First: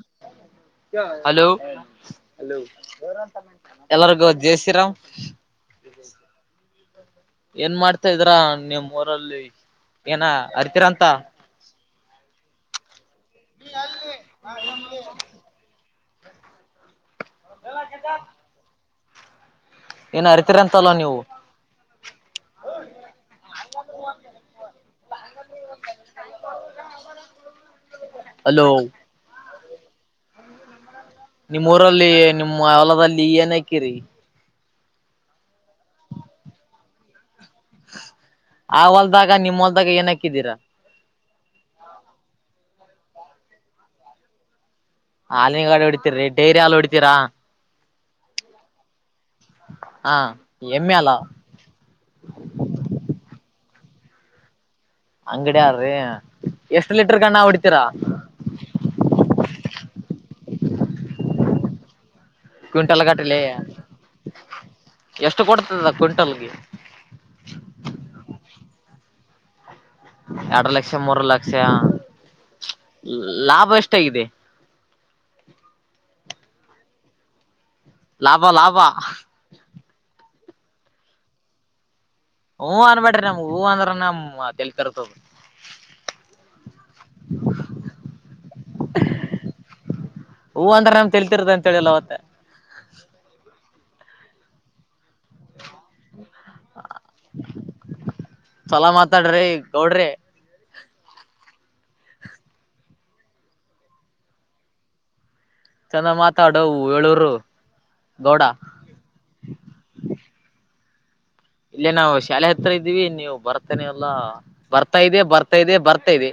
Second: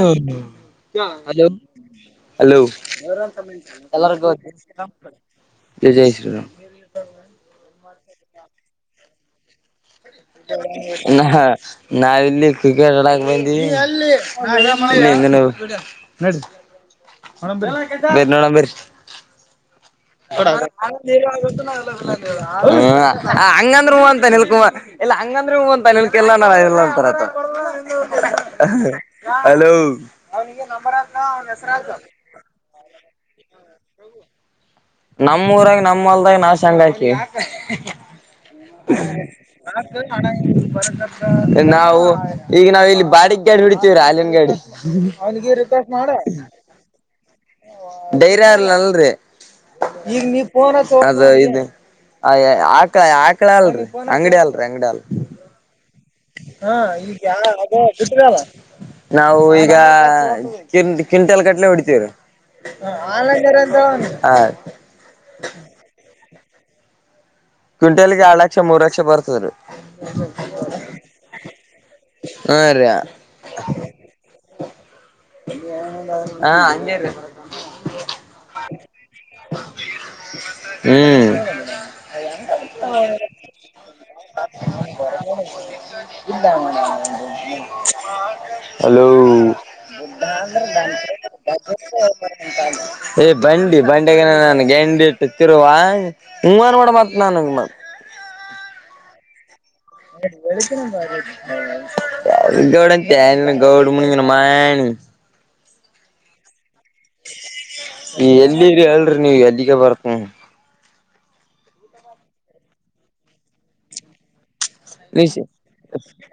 ಹ್ಮ ಹ hello [inaudible] low hello... ಎಲ್ಲರಿಗೂ ಜೈ ಶ್ರೀರಾಮ್ ಜೈ ಶ್ರೀರಾಮ್ ಏನ್ ಮಾಡ್ತಾ ಇದ್ರ ನಿಮ್ಮ್ ಊರಲ್ಲಿ. ಏನ ಅರಿತೀರಂತ ನಾ ನ ಇಲ್ಲಿ ಕ್ರಿಕೆಟ್ ಎಲ್ಲ.. ಬಂಗನ [inaudible] ಬರಿ ನೋಡ ಬರಿಿ. ಏನ ಅರಿತೀರಂತಲ್ಲ ನೀವು ಹಂಗಂದ್ ಅಂತ ನಿಲ್ಕುಮಾರ್... ಇಲ್ಲ ಹಂಗಂದ್ರೆ ಹ ಒ ಅಂತ ನಿಕಲ್ಲ ನಾವ್ ಎಲ್ಲ ಅಂತರ... ಹಲೋ... ಹಲೋ ಅವನಿಗೆ ನಂಬರ್ತ ಅವ ಹೆಸರ... ಲ್ಲಿಯನ ಕಿರಿ. ನಮ್ಮೂಊರಾಗ ನಮ್ಮಲ್ದಾಗ ನಾ ಶಂಗ ಹಕ. ಆ ಹೊಲ್ದಾಗ ನಿಮ್ ಹೊಲ್ದಾಗ ಏನ್ ಹಾಕಿದೀರಾ ನಾವು ಈಗ ನಾವ ಇಲ್ಲಿ... ಬಾಡಗ್ ಗಾಡಿ ಹಡಿತೀವ ರ ಅಾಲನ್ ಗಾಡಿ ಅವನಗ ಹಾಲಿನ ಗಾಡಿ ರಿಪಸ್ ಮಾಡೋ... ಹೊಡಿತೀರಿ ಡೈರಿ ಹಾಲು ಹೊಡಿತೀರಾ ಧೈರ್ಯ ಇಲ್ಲ ನಲ್ಲ... ಹಾ ಈ ಎಮ್ಮೆ ಅಲ್ಲ ಇ ಆ ಆಕಳ ಅಲ್ರಿ ಅಂಗಡಿ ಅಲ್ [inaudible] ಅಂಗಡಿಯ ಯಾರಿ... ಹಾ ಈಗ ಯ ಅ ಬಿಲ್ಲ ನಾವು ಈಗ... ಕಿಂಟಲ್ ಕಟ್ಲೆ ಬಿಡತರು ಹ ಕ್ವಿಂಟಲ್ ಗಟ್ಟಲೆ ಆಲಂದರಂತ ಎಷ್ಟು ಕೊಡ್ತದ ಕ್ವಿಂಟಲ್ಗೆ ಪಕ್ಷ ಬರ್ತದೆೀ ಎರಡ್ ಲಕ್ಷ ಮೂರ್ ಲಕ್ಷ ಹಾ ರೀ ಲಾಭ ಎಷ್ಟಾಗಿದೆ ಹಾ ಅಂಜೇ ಲಾಭ ಲಾಭ ಹ್ಮ್ ಹೂ ಅನ್ಬೇಡ್ರಿ ನಮ್ಗ್ ಹೂ ಅಂದ್ರ ನಮ್ ತೆಲಿ ತಿರ್ತದ ಇಲ್ಲ ಮ ಹಲೋ ಹೂ ಅಂದ್ರ ನಮ್ ತೆಲಿ ತಿರ್ತದ ಅಂತ ಹೇಳಿಲ್ಲ ಅವತ್ತ ಎ ಬ [unintelligible] ಗಂಡಿ ಬಂಡೆಗ ನನ್ಗೆ ಗಂಡಿ [unintelligible] ತಿವಾ ಹವಾರ ಮಾಡಡ ಮಾತ್ರನ ತಡ್ರ [unintelligible] ಹ ಬ [unintelligible] ಗೌಡ ಗೌಡ ಮ ಮಾಡನ ಚೆಂದ ಮಾತಾಡ ಈ ಎಲ್ಲಿರಿ ಹೇಳ್ರಿ ನೀವ್ ಎಲ್ಲಿಗೆ ಬರ್ತ [unintelligible] ನೀ ಇಲ್ಲೇ ನಾವು ಶಾಲೆ ಹತ್ರ ಇದ್ದೀವಿ ನೀವು ಬರ್ತೇನೆ ಅಲ್ಲಾ ಬರ್ತಾ ಇದೆ ಬರ್ತಾ ಇದೆ ಬರ್ತಾ ಇದೆ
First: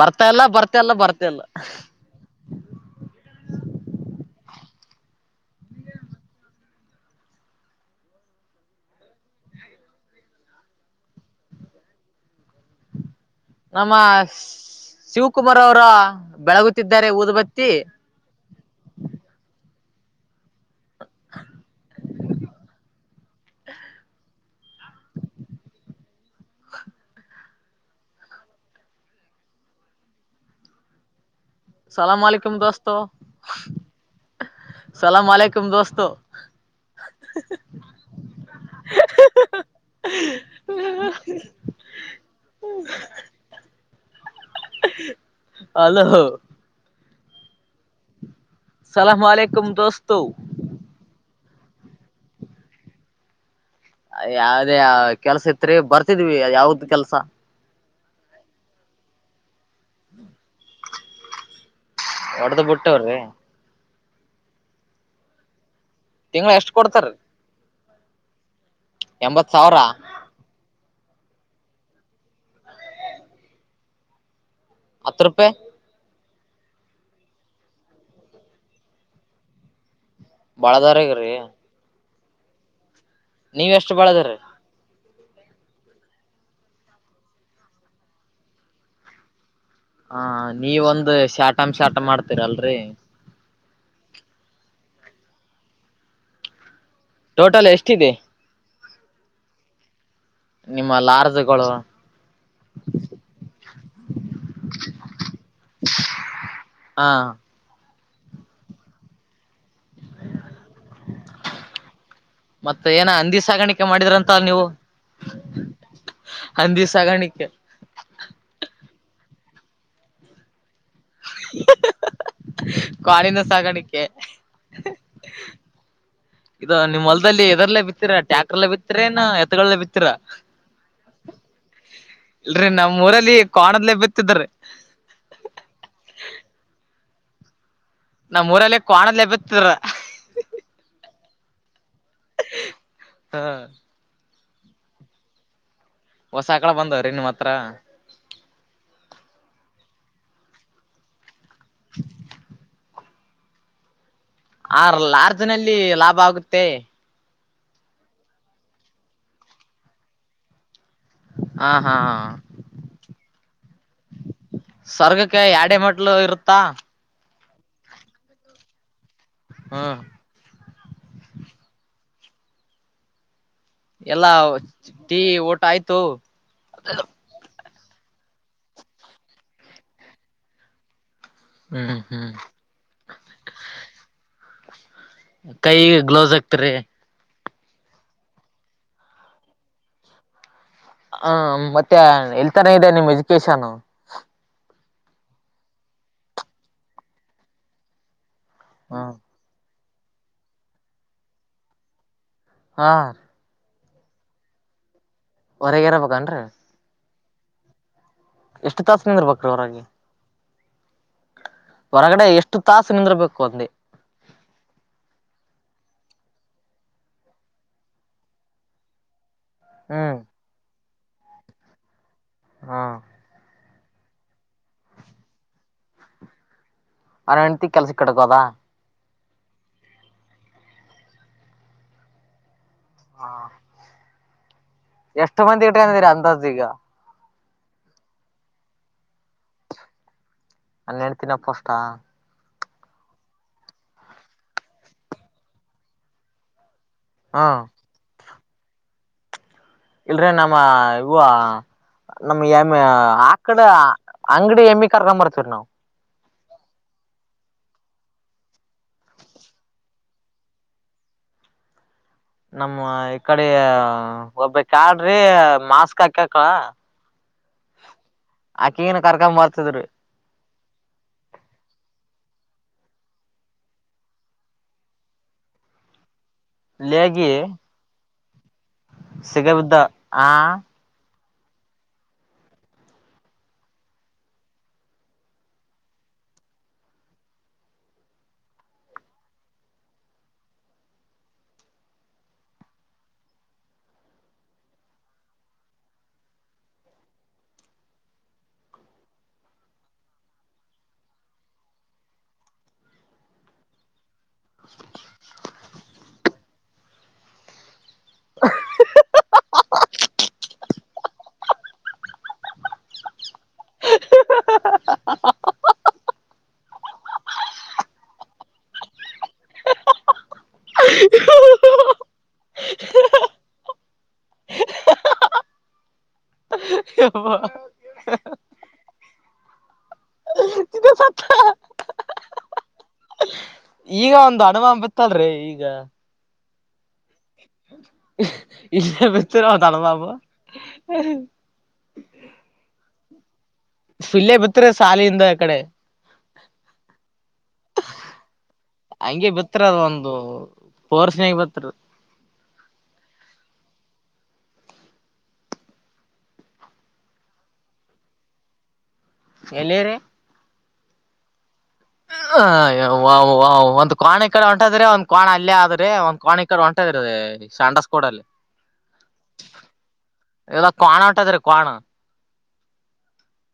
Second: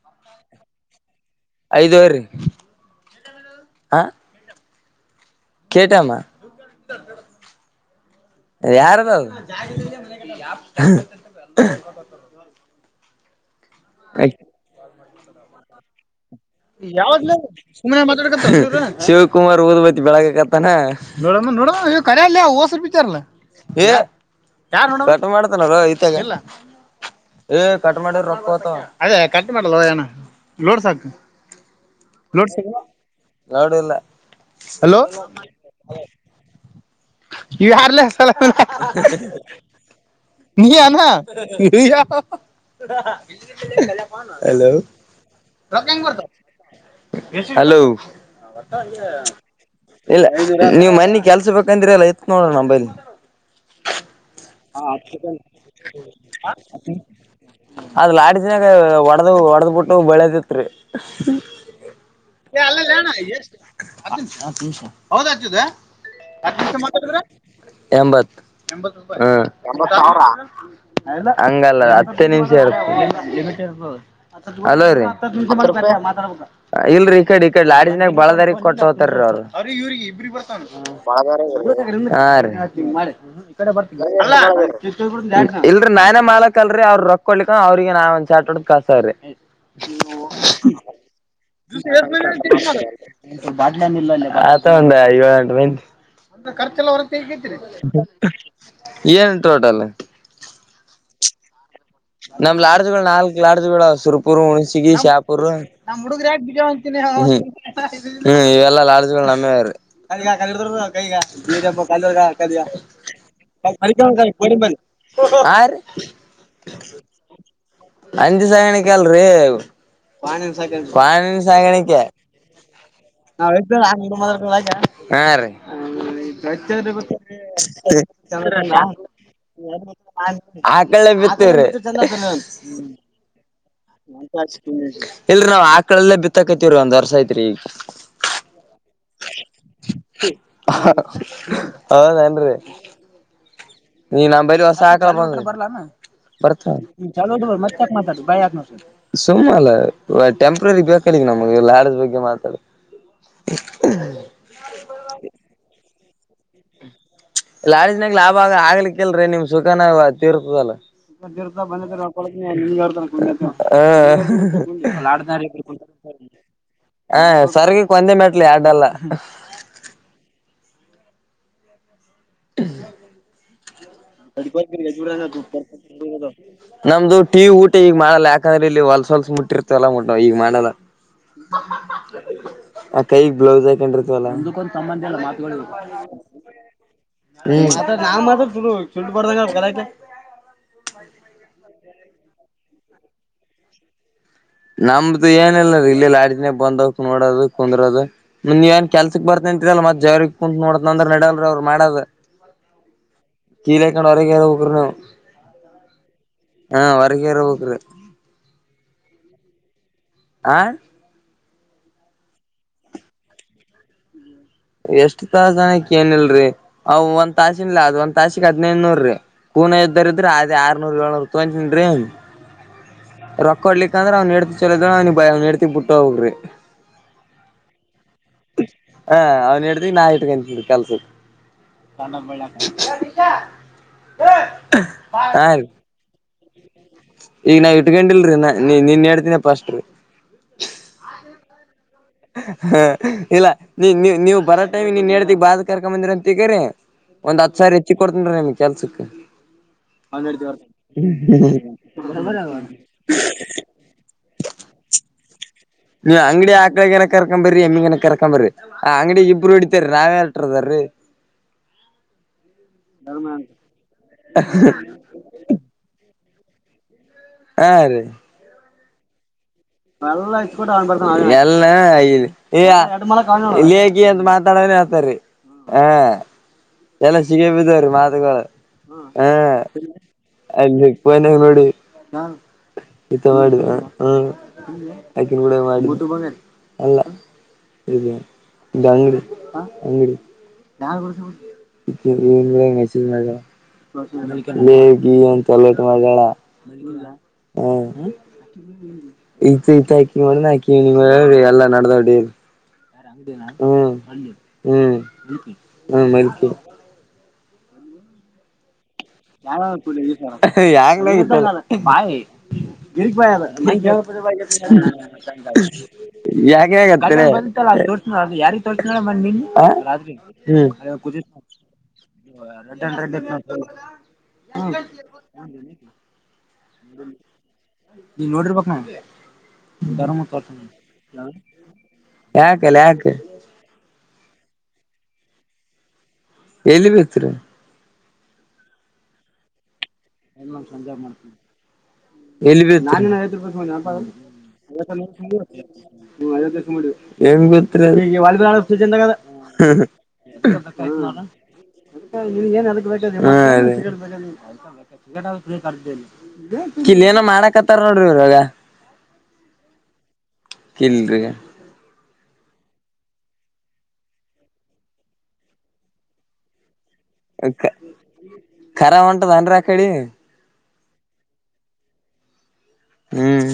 ಬರ್ತಾ ಎಲ್ಲ ಬರ್ತಾ ಎಲ್ಲ ಬರ್ತಾ ಇಲ್ಲ ಐದುವರಿ ಆ ಕಟಾಮ ಯಾರದಾವ ನಮ್ಮ ಶಿವಕುಮಾರ್ ಅವ್ರ ಯಾವ ಸತ ಶಿವಕುಮಾರ್ ಹಓದ್ ಬೆಳಗ್ತ್ತಾನ ನೋಡ ನೋಡ ಕಲ್ಲಯ ಹಸರು ಪಾರಲ್ಲ ಏ ಕಟ ಮಾಡ್ತನ ಇತ ಏ ಕಟ್ ಮಾಡಿ ರೊಕ್ಕತ ಅದೇ ಕಟ್ ಮಾಡಲ್ವ ಏನ ಲೋಡ್ ಸಾಕು ಸಲಾಂ ನೋಡ್ ನೋಡಿಲ್ಲ ಸಲಾಮಕುಮ ದೋಸ್ತೋ ನೀವ ಯಾರ್ಲ್ಲೇಸಲ್ಲ ನೀ ನ ಇ ಹಲೋ [unintelligible] ಹಲೋ ಹಲೋ ಸಲಾಂ ಅಲೈಕುಂ ದೋಸ್ತು ಇಲ್ಲ ನೀವು ಮನ್ನಿ ಕೆಲ್ಸ ಬ ಬಂದ್ರಲ್ಲ ಇತ್ತು ನೋಡೋಣ ನಂಬೈಲ್ಲಿ ಯಾವದೇ ಕೆಲ್ಸ ಇತ್ರಿ ಬರ್ತಿದ್ವಿ ಯಾವ್ದ ಕೆಲ್ಸ ಅದು ಲಾಡಿನಕ ಒಡದು ಒಡದು ಬಿಟ್ಟ ನೋ ಬೆಳೆದತ್ರಿ ಹೊಡ್ದ್ ಬಿಟ್ಟವ್ರಿ ನಿಷ ಹೌದ ಹತಿದೆ ತಿಂಗಳ ಎಷ್ಟ್ ಕೊಡ್ತಾರ ಎಂಬತ್ತು ಎಂಬತ್ ಸಾವಿರ ಹ್ಮಾವ ಹಂಗಲ್ಲ ಹತ್ತೇ ನಿಮಿಷ ಇರುತ್ತ ಹಲೋ ರೀ ಹತ್ ರೂಪಾಯಿ ಮಾತ ಇಲ್ರೀ ಈ ಕಡೆ ಈ ಕಡೆ ಲಾಡಿಜಿನಾಗ ಬಳದಾರಿ ಕೊಟ್ಟ ಹೋಗತಾರ ಅವ ಬಳದವ್ರಗ್ರಿ ಈ ನೀವ್ ಎಷ್ಟ್ ಬರ್ತ ಬಳದ್ರಿ ಇಲ್ರಿ ನಾನೇ ಮಾಲಕ್ ಅಲ್ರರಿ ಅವ್ರರು ರೊಕ್ಕೊಡ್ಲಿಿಕ ಅವ್ರಿಗೆಗ ನಾ ಒಂದಚಾಟೋಡ ಕಸ್ತ್ರಿ ಹ ನೀವೊಂದು ಶಾಟಂ ಶಾಟ ಮಾಡ್ತೀರಲ್ರರಿ ಬಾಲನ್ ಇಲ್ಲಾ ಒ ಐಂ ಮರ್ ಟೋಟಲ್ ಹೊ ಎಷ್ಟಿದೆ [unintelligible] ಏನ್ ಟೋಟಲ್ ನಿಮ್ಮಲ್ಲ ಆರ್ಜಗಳು ನಮ್ ಲಾಡ್ಜುಗಳು ನಾಲ್ಕ್ ಲಾಡ್ಜುಗಳು ಸುರ್ಪುರ್ ಹುಣಸಗಿ ಶಾಪುರ್ ಹ ಹ್ಮ್ ಹ ಹ್ಮ್ ಇವೆಲ್ಲಾ ಲಾಡ್ಜ್ಗಳು ನಮ್ಮೇವ್ರೀ ಕದಗ ಕಲ್ಲಡರು ಕೈಗ ನೀಪ್ಪ ಕರ್ ಕಲ್ಗ ಮತ್ತೆ ಏನ ಹಂದಿ ಸಾಗಾಣಿಕೆ ಮಾಡಿದ್ರಂತ ಪರಿ ಕಡಿ ನೀವು ಬಂದ ಯಾರ ನಂದಿವ ಸಾಗಾಣಕ್ಕೆ ಲ್ ಪಾಣಿನ ಸಾಗಾಣಿಕೆ ಕಾಳಿನ ಸಾಗಾಣಿಕೆ ನಾತಲ್ಲ ಇದು ನಿಮ್ ಹೊಲ್ದಲ್ಲಿ ಎದರ್ಲ್ಲೇ ಬಿತ್ತೀರಾ ಟ್ಯಾಕ್ಟರ್ಲ್ಲೇ ಹ ಬಿತ್ತೀರೇನ ಎತ್ಗಳಲ್ಲೇ ಬಿತ್ತೀರಾ ಆ ಕ [unintelligible] ್ಮ [unintelligible] ಇಲ್ರರಿ ನಮ್ಮ್ ಊರಲ್ಲಿ ಕೋಣದ್ಲೆ ಬಿತ್ತಿದ್ರಿ ಇಲ್ರಿ ನಾವ್ ಆಕಳಲ್ಲೇ ಬಿತ್ತಕತಿವ್ರಿ ಒಂದ್ ವರ್ಸ ಐತ್ರಿ ಈಗ ನಮೂಊರಲ್ಲಿ ಕಾಣದಬತ್ತರ ಹಾದನ್ ಹ ನೀ ನಮ್ ಬಲಿ ಹೊಸ ಆಕಳ‌ ಬಂದದ ಹೊಸ ಆಕಳ ಬಂದವ್ರೀ ನಿಮ್ಮ್ ಹತ್ರ [unintelligible] ಸುಮ್ನೆ ಅಲ್ಲ ಟೆಂಪ್ರರಿ ಬೇಕ ನಮಗೆ ಲಾಡ್ಜ್ ಬಗ್ಗೆ ಮಾತಾಡ [unintelligible] ಆರ್ ಲಾರ್ಜ್ನಲ್ಲಿ ಲಾಭ ಆಗುತ್ತೆ ಲಾಡ್ಜಿನಾಗ ಲಾಭ ಆಗ ಆಗ್ಲಿಕ್ಕೀಲ್ರೀ ನಿಮ್ ಸುಖನ ತೀರ್ತದಲ್ಲ ಹ ಹಾ [unintelligible] [unintelligible] ಇರ್ತಾ ಹಾ ಸರ್ಗಕ್ಕೊಂದೆ ಮೆಟ್ಲ ಯಾಡ್ಡಲ್ಲ ಹ್ಞೂಂ [inaudible] ಎಲ್ಲಾ ಟೀ ಊಟ ಆಯ್ತು [unintelligible] ನಮ್ದು ಟೀ ಈಗ ಮಾಡಲ್ಲಾ ಯಾಕಂದ್ರೆ ಇಲ್ಲಿ ಹೊಲ್ಸ ಹೊಲ್ಸ ಮುಟ್ಟಿರ್ತೀವಲ್ಲ ಈಗ ಮಾಡಲ್ಲ ಹ್ಮ್ ಹ್ಮ್ [unintelligible] ಆ ಕೈಗ್ ಬ್ಲೌಸ್ ಹಾಕೊಂಡ್ರಿತೀವಲ್ಲ ಕೈಗೆ ಗ್ಲೌಸ್ ಹಾಕ್ತಿರಿ [unintelligible] ಆ ಮತ್ತೆ ಎಲ್ತನ ಇದೆ ನಿಮ್ ಎಜುಕೇಶನ್ನು ನಮ್ದು ಏನಿಲ್ಲ ಇಲ್ಲೇ ಲಾಡ್ಜನ್ಯಾಗೆ ಬಂದವ್ಕ್ ನೋಡೋದು ಕುಂದ್ರೋದು ನೀವ ಏನ್ ಹ ಕೆಲ್ಸಕ್ ಬರ್ತ ಅಂತಿರಲ್ಲ ಮತ್ ಜವ್ರರಿಗ್ ಕುಂತ್ ನೋಡತನಂದ್ರ ನಡಲ್ರೀ ಅವ್ರು ಮಾಡದ ಹಾ [unintelligible] ಹೊರಗ ಇರಬೇಕೇನ್ರೀ ಹೀಗೆ ಇರಬೇಕ್ರೀ ಎಷ್ಟು ತಾಸ ನೀವ್ ಇರ್ಬೇಕ್ರಿ ಹೊರಗೆ ಆ ಹೊರಗಡೆ ಎಷ್ಟು ತಾಸು ನಿಂದರ್ಬೇಕು ಅಂದೆ ಎಷ್ಟ್ ತಾಸನ ಕೇಳಿಲ್ರೀ ಅವ ಒಂದ್ ತಾಸಿಗೆ ಒಂದ್ ತಾಸಿಗೆ ಹದ್ನೈದ ನೂರ್ರೀ ಪೂನ ಹ್ಮ್ ಇದರಿದ್ದರ ಅ ಆದೇ ಆರ್ನೂರ್ ಏಳ್ನೂರು ತುಗೊಂತೀನ್ರೀ ಹಾ ಕೊಡ್ಲಿಕ ಅಂದ್ರೆ ಅವ್ನಡ್ತಿ ಚಲೋ ಅವ್ನೆಡ್ತಿ ಬಿಟ್ಟ ಹೋಗ್ರಿ ಅವನಂಡತಿ ಕೆಲ್ಸಕ್ಕೆ ಕಡಕೋದಾ ಹಾ ಅವ್ನ್ ಹೆಂಡ್ತಿ ನಾ ಇಟ್ಕಂತಿನ್ರೀ ಕೆಲ್ಸಕ್ಕ ಹಾ ಎಷ್ಟು ಹಾ ರೀ ಮಂದಿ ಇಟ್ಕಂದಿರ ಅಂದಾಜು ಈಗ ಈಗ ನಾ ಇಟ್ಕೊಂಡಿಲ್ರೀ ನ ನೀ ನಿನ್ ಹೆಂಡ್ತೀನ ಫಷ್ಟ್ರೀ ನನ್ ಹೆಂಡ್ತಿನ ಫಷ್ಟ ಹಾ ಇಲ್ಲ ನೀ ನೀ ನೀವ್ ಬರೋ ಟೈಮಿ ನೀನ್ನೆಂಡತಿಗೆ ಬಾ ಅದ ಕರ್ಕಂಬಂದಿರ ಅಂತಿಗರೀ ಹ ಒಂದ್ ಹತ್ ಸಾವಿರ ಹೆಚ್ಚಿಗ್ ಕೊಡ್ತನ್ರೀ ನಿಮ್ಗ ಕೆಲ್ಸಕ್ ಇಲ್ರಿ ನಮ್ಮ ಇವ ನಮ್ ಎಮ್ ಆಕಡ ಅಂಗಡಿ ಕತ ನೀವ್ ಅಂಗಡಿ ಆಕಳಗನ ಕರ್ಕ್ಂಬರಿ ಎಮ್ಮಿಗನ ಕರ್ಕೊಂಬರ್ರಿ ಆ ಅಂಗಡಿಗೆ ಇಬ್ಬರು ಹೊಡಿತರಿ ನಾವೇಟರ್ದ್ರೀ [inaudible] ನಮ್ಮ ಈ ಕಡೆ ಒಬ್ಬಕಿ ಆಳ್ರೀ ಮಾಸ್ಕ್ ಹಾಕ [unintelligible] ಹಾ ರೀ ಆಕ್ಕಿಗುನು ಕರ್ಕಂಬ [unintelligible] ಎಲ್ಲಾ [unintelligible] ಎಲ್ಲ ಲೇಗಿ ಸಿಗಬಿದ್ದಾವ್ರೀ ಮಾತುಗಳು ಹ ಸಿಗಬಿದ್ದ ಆ ಅಲ್ಲಿ ಫೋನ್ಯಾಗ ನೋಡಿವಿ [unintelligible] [unintelligible] ಅಂಗಡಿ ಇ ವೀನು ಎಂಗಚ ಮ [unintelligible] ಹೇಗಿ ಅಂತ ಲೇಟ್ ಮಾಡಬೇಡ ಹಾ ಇ ಇತ ಹಾಕ ಮಣ ಹಾಕ ನೀ ಎಲ್ಲ ನಡೆದ ಹೊಡ ಹ್ಮ ಹ್ಮ್ ಹ್ಮ ಮಕ [unintelligible] ಹ [unintelligible] ಯಂಗ ಗಿರಿ ಬ [unintelligible] [unintelligible] [unintelligible] [unintelligible] [unintelligible] ಹ್ಮ ನೀನ್ ನೋಡಿರ್ಬೇಕ ನ ಇದ ಸತ್ತ ಬ ಯಕಲ್ಲ ಯಾಕ ಈಗ ಒಂದ್ ಅನುಮ ಬಿತ್ತಲ್ರಿ ಈಗ ಎಲ್ಲಿ ಬಿತ್ರರಿ ಇಲ್ಲ ಬಿತರ ತಳಮಪ [unintelligible] ಎಲ್ಲಿ ಬಿತ್ರಿ ಇಲ್ಲೇ ಬಿತ್ತಿರ ಸಾಲಿಯಿಂದ ಆ ಕಡೆ ಎಲ್ ಬಿತ್ರಿ ಚ ಹಂಗೆ ಬಿತ್ತಿರ ಅದ ಒಂದು ಫೋರ್ಸ್ನಾಗ ಬಿತ್ತಿರ [unintelligible] ನೀನ್ ಏನ್ ಅದಕ್ ಬೇಕಾದಾದ [unintelligible] ಕಿಲ್ ಏನ ಮಾಡಕತ್ತಾರ ನೋಡ್ರಿ ಇರಾಗ ಎಲ್ಲಿರಿ ಕಲ್ರಿ ಹ ಒ್ ಕೋಾಣ ಇಕಡೆ ಒಂಟದ್ರೆ ಒಂದ ಕೋಾಣ ಅಲ್ಲೇ ಆದ್ರೆ ಒಂದ್ ಕೋಾಣೆ ಕಡೆ ಒಂಟ ರದ ಶಾಂಡಸ್ ಕೂಡ ಅಲ್ಲ ಖರ ಹೊಂಟದನ್ರಿ ಆ ಕಡಿ ಕಾಣೋಟದ್ರೆ ಕಾಣ ಹ್ಮ್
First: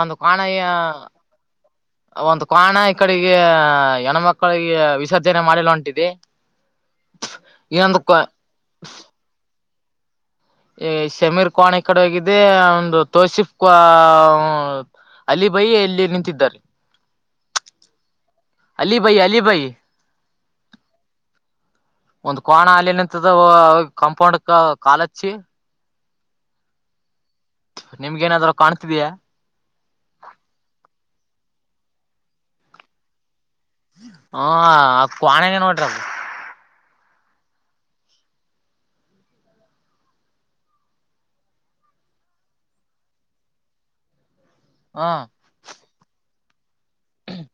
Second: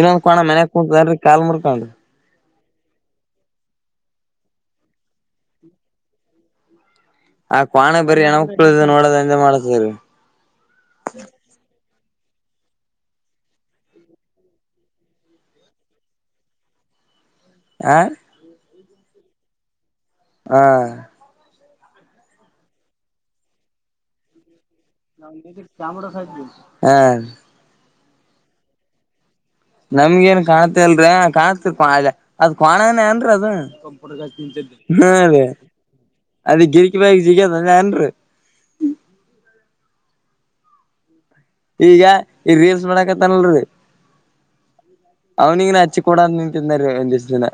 ಒಂದ್ ಕೋಣ ಕ್ವಾಣ ಮನ್ಯಾಗ ಕುೂಂತನ್ಿ ಕಾಲ್ ಮುರ್ಕೊಂಡ ಕಾಣ ಈ ಕಡೆಗೆ ಹೆಣ್ಮಕ್ಕಳಿಗೆ ವಿಸರ್ಜನೆ ಮಾಡಿಿಲ್ಲಂಟಿದೆ ಆ ಕ್ವಾಣ ಬರೀ ಎಣಕ್ಕಳ ನೋಡೋದ ಎಂದ ಮಾಡತರಿ. ಶಮೀರ್ ಕೋಾಣಿ ಕಡೆ ಹೋಗಿದ್ದ ಅೇ ಒಂದು ತೋಸಿಫ್ ಅಲಿಬೈಿ ಎಲ್ಲಿ ನಿಂತಿದ್ದಾರೆ [unintelligible] ಹ ಅಲಿ ಭೈ ಅಲಿ ಭೈ ಹ ಒಂದು್ ಕಾಣ ಅಾಲನಂತ ಕಾಂಪೌಂಡ್ ಕಾಲಚ್ಚಿ [inaudible] ಹಾ ರಿ. ನಿಮ್ಗೇಏನಾದ್ರು ಕಾಣ್ತಿದಯಾ ನಮ್ಗ ಏನ್ ಕಾಣತಿ ಅಲ್ರ ಕಾಣತಿ ಅದ್ ಕಣಾನೇ ಏನ್ರೀ ಅದು ಹ ಹಾ ಅದ್ ಅದೇ ಕ್ವಾಣನೇ ನೋಡ್ರಿ ಅದು ಅದ ಗಿರಿ ಬ ಜ ನ್ರು [unintelligible] [unintelligible] ಈಗ ಈ ರೀಲ್ಸ್ ಮಾಡಕತ್ತನ್ಲ್ರರಿ ಹ ಅವನಿಗ ನ ಹಚ್ಚ ಕೂಡ ನೀ ತಿಂದಾರಿ ಒಂದಿಸ್ ದಿನ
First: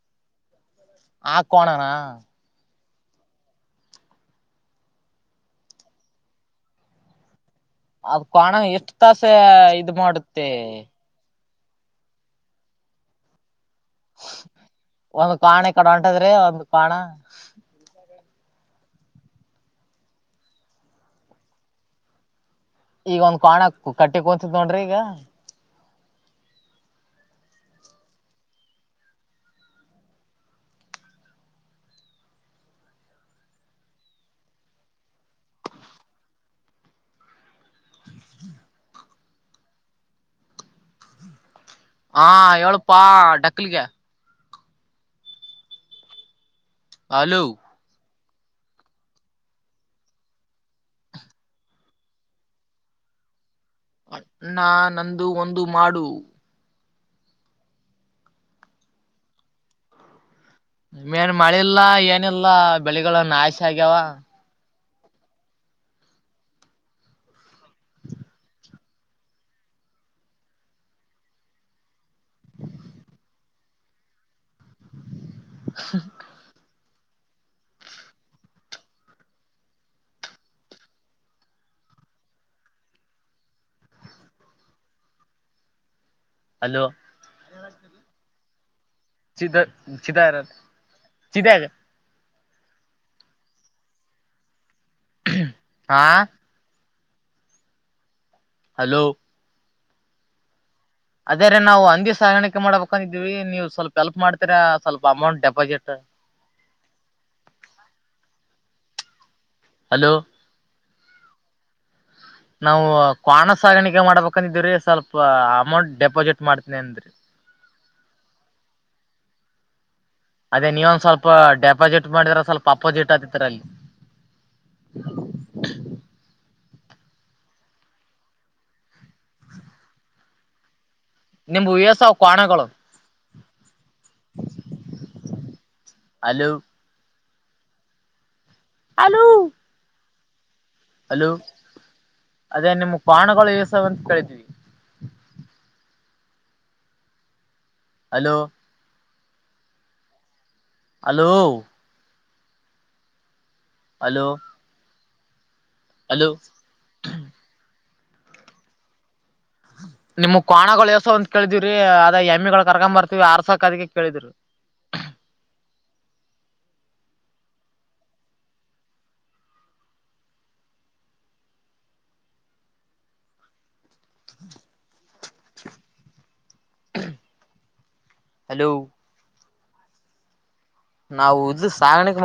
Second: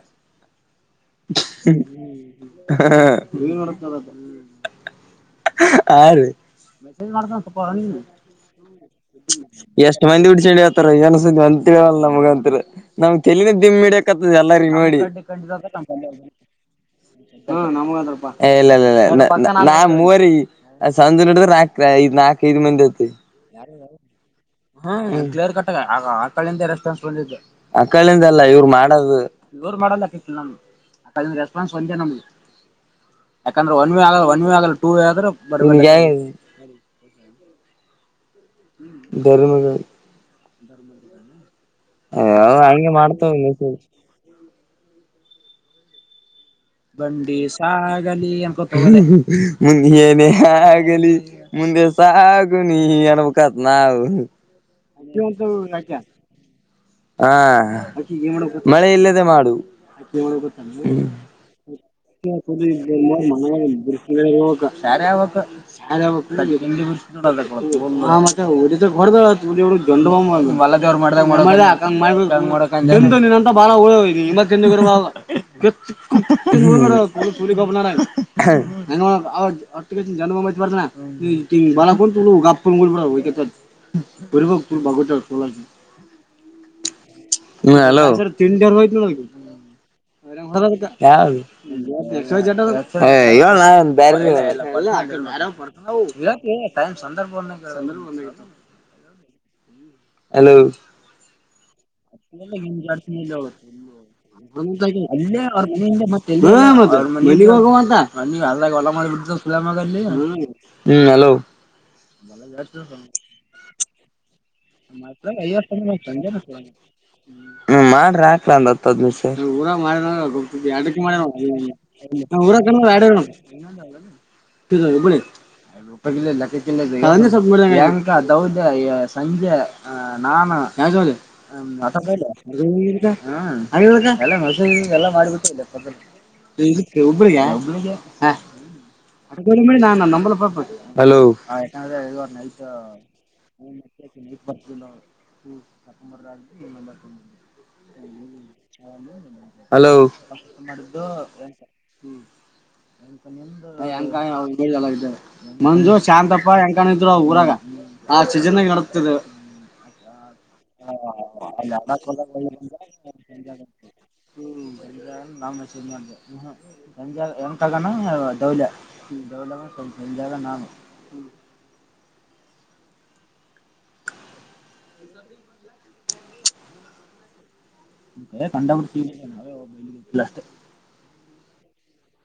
ಆ ಕೋಣನಾ ಹ ಆ ರ ಮಸ [unintelligible] ಅದ್ ಕ್ವಾಣ ಎಷ್ಟ ಎಷ್ಟ್ ಮಂದಿ ಉಡ್ಸಂಡಿ ಹೇಳತಾರ ಏನ ಸುದ್ದಿ ಒಂದು ತಿಳಿವಲ್ಲತ ನಮ್ಗ ಅಂತರು ನಮ್ ತೆಲಿ ಮ್ ಮಿಡ್ಯಾಕಟ್ಟದ್ ಎಲ್ಲರಿಗೂ ನೋಡಿ ಹ ಒಂದ್ ಕೋಣ ಈ ಕಡೆ ಹೊಂಟದ್ರೆ ಒಂದ್ ಕೋಣ ನಮೋ ಅದಾವ ಪಾ ಇಲ್ಲ ಇಲ್ಲ ಪಾ ನಾ ಮೂವರಿ ಸಂಜೆ ನಡಿದ್ರೆ ನಾಕ ಐದ್ ನಾಕ ಐದು ಮಂದಿ ಆತಿವಿ ಈಗ ಒಂದ್ ಕೋಣ ಯಾರ ಕಟ್ಟಿ ಕುಂತದ್ ನೋಡ್ರಿ ಹ ಈಗ ಕ್ಲಿಯರ್ ಕಟ್ಟಗ ಆ ಕಡೆಯಿಂದ ರೆಸ್ಪಾನ್ಸ್ ಬಂದಿದ್ದು ಅಕಾಡಿನಿಂದ ಅಲ್ಲ ಇವರು ಮಾಡೋದು ಅ ಅದಂದು ರೆಸ್ಪಾನ್ಸ್ ಒಂದೆ ನಮ್ಗೆ ಯಾಕಂದ್ರ ಒನ್ ವೆ ಆಗಲ್ಲ ಒನ್ ವೆ ಆಗಲ್ಲ ಟೂವೆ ಆದ್ರ ಬರ ಹಿಂಗ್ಯಾಗಿ. [unintelligible] [unintelligible] ಮಗ. ಹಾ ಹಂಗೆ ಎಳಪ್ಪಾ ಮಾಡ್ತಾವ ಮೆಸೇಜ್ ಡಕ್ಲಿಗ್ಯ. ಬಂಡಿ ಹಲೋ ಸಾಗ್ ಗಲ್ಲಿ ಎನ್ಕೊಂತ ಹೋಗಲೆ ಮುಂದೆ ಏನೆ ಆಗಲಿ ಮುಂದೆ ಸಾಗು ನೀ ಇಂಗೆ ಅನ್ಬೇಕಾತ ನಾವು ಅಣ್ಣ ನಂದು ಒಂದು [unintelligible] ಮಾಡು ಹಾ ಮಳೆ ಇಲ್ಲದೆ ಮಾಡು. ಹ್ಮ್ ಮೇನ್ ಮಳಿಲ್ಲ ಏನಿಲ್ಲ ಬೆಳೆಗಳ ನಾಶ ಆಗ್ಯಾವ [unintelligible] ಇರುವುಕ. ಸ್ಯಾನೆ ಆಬೆಕ್ ಸ್ಯಾನೆ ಅವೇಕಿಲ್ ಅಲ್ಲಿ ಹಿಂದಿನ ವರ್ಷ ನೋಡದಕ ಹ ಮತ್ತ [unintelligible] ಜಂಡು ಬಾಂಬ್ ಮಾಡ ಮಲದೇವ್ರ ಮಾಡದಂಗ [unintelligible] ತಿಂದ ಗರ್ವ ಆದ [unintelligible] [unintelligible] ಹಂಗ್ ಮಾಡಕ್ ಹೊಟ್ಟಿಗ್ ಹಚ್ಚಿ ಜಂಡು ಬಾಂಬ್ ಹಚ್ಚ ಬರ್ತನ ಹ್ಮ್ ಕಿಂಗ್ [unintelligible] [unintelligible] ಹಲೋ ಹ ಹಲೋ. ಹೋಗಿ ಅವ್ರ ಹಾಂಗ್ ಚಿದ ಚಿದಾರ ಹೊಡದ ಅದ್ಕ ಯಾವ್ದು [unintelligible] ಚಿದಾಗ [unintelligible] ಏ ಹೇಳ್ಲಾ ಎನ್ ಬ್ಯಾರೆ [unintelligible] ಟೈಮ್ ಸಂದರ್ಭ ಹಾ ಬಂದಂಗ ಹೇಳಬೇಕ ಸಂದರ್ಭ ಬಂದಾಗ ಹೇಳಬೇಕ. ಹಲೋ ಹಲೋ ಅದೇ ರೀ ನಾವು ಹಂದಿ ಸಾಗಾಣಿಕೆ ಮಾಡ್ಬೇಕಂದಿದ್ವಿ ನೀವು ಸ್ವಲ್ಪ ಹೆಲ್ಪ್ ಮಾಡ್ತೀರಾ [unintelligible] ಸ್ವಲ್ಪ ಅಲ್ಲೆ ಅಮೌಂಟ್ ಅವ್ರ ಮನಿ ಡೆಪಾಸಿಟ್ ಹಿಂದೆ ಮತ್ತ್ ಎಲ್ಲು ಹ ಮತ್ತ ಅವ್ರ ಮನಿಗ್ ಹೋಗು ಅಂತಅಲ್ಲಿ ಅಲ್ ಆಗ್ಯವ ಹಲೋ [unintelligible] ಹ್ಮ್ ಹಲೋ ನಾವು ಕ್ವಾಣ ಸಾಗಾಣಿಕೆ ಮಾಡ್ಬೇಕಂದಿದಿವ್ರೀ ಸ್ವಲ್ಪ ಅಮೌಂಟ್ ಡೆಪಾಸಿಟ್ ಮಾಡ್ತನಿ ಅಂದ್ರಿ. ಹ್ಮ ಮಾಡ್ರಿ ಆಕ್ಲ ಒಂದ್ ಹತ್ತ ಹೈದ್ನೈದ ಸಾವ್ರ ಇಲ್ಲ ಊರಾಗ ಮಾರ್ಯನ್ ಅಂದ್ರ ಅದೇ [unintelligible] ಎಡ್ಡಕೆ ನೀವೊಂದ್ ಮಾಡ್ಯಾನ್ ಸ್ವಲ್ಪ [unintelligible] ಡೆಪಾಸಿಟ್ ಮಾಡಿದ್ರ ಸ್ವಲ್ಪ ನಾ ಕೇಳೂರು ಎಡ್ಡೆ ಅಪೋಸಿಟ್ ಆತಿತ್ತರ ಅಲ್ಲಿ ಇರು ನೋಡು ಇಲ್ಲ ಇಬ್ಬರಿ [unintelligible] ಕಿಲ್ಲೇದೀ ಅಂವಗೆ ಸ್ವಲ್ಪ್ ನೋಡಿದಂಗ ಐತಿ ಯಾಂಕ ದೌದ ಯ ಸಂಜ್ಯ ಆ ನಾನ. ಹ್ಯಾಂಗ್ ಜೋಡಿ [unintelligible] ನಿಮ್ ಹ್ಮ್ ಏಸಾವ್ ಕ್ವಾಣಗಳು ಹಾಂಗ್ಯದಕ ಎಲ್ಲ ಮೆಸೇಜ್ ಎಲ್ಲ ಮಾಡ್ಬಿಟ್ಟರಲೆ ಪದರ ಹ ಹಲೋ ಇಲ್ಲಿಕ್ ಹುಬ್ಬಳಿಗ್ಯ ಹುಬ್ಬಳ್ಳಿಗೆ ಹ್. ಹಲೋ [unintelligible] ನ ನಮ್ಮಂಬಲ್ಲ ಪಾಪ. ಹಲೋ ಹ ಯಾಕಂದ್ರೆ ಅದೇ ನಿಮ್ ಕ್ವಾಣಗಳು ಏಸಾವ್ [unintelligible] ಅಂತ ಅಕಿ ಈಗ ಕೇಳಿದ್ವಿ ಬತ್ತ ನೋಡು [unintelligible] ಹಲೋ ಹಲೋ ಮಾಡಿದ್ದು ಹಲೋ [unintelligible] ಐತ ನಿಂದಾ ಅಂವ ಎಂಕ ಹಲೋ ಇಂವ ನಿಲ್ ಎಲ್ಲ ಇದ್ದ. ಮಂಜು ಹಲೋ ಶಾಂತಪ್ಪ ಎಂಕಣ್ಣ ಇದ್ರು ಆ ಊರಾಗ ಆ ಸೀಜನ್ಯಗ ಏಣಕ್ತೀದೊ. ನಿಮ್ಮು ಕ್ವಾಣಗೊಳು ಏಸ ಅವ ಅಂತ ಕೇಳಿದಿವವ್ರಿ ಅದ ಎಮ್ಮಿಗಳ ಕರ್ಗೊಂಡ್ ಬರ್ತೀವಿ ಆರ್ಸಕ ಅದಿಕ್ಕೆ ಕೇಳಿದೀವ್ರಿ. [unintelligible] ಆಗಣ ದೌಲ್ಯ ಹ್ಮ್ ದೌಲ್ಯಾ ಆಗಣ ಸಜ್ ಸಂಜ್ಯ ಆಗಣ ನಾನು ಹ್ಮ್. [inaudible] [inaudible] [inaudible] ಏ ಹಲೋ ಕಂಡಬಟೆ [unintelligible] ನಾವೆ ಹೋಗಿಲಿಲ್ ಅಷ್ಟೇ. ನಾವು ಉದು ಸಾಣಗ್ ಮಾಡ್.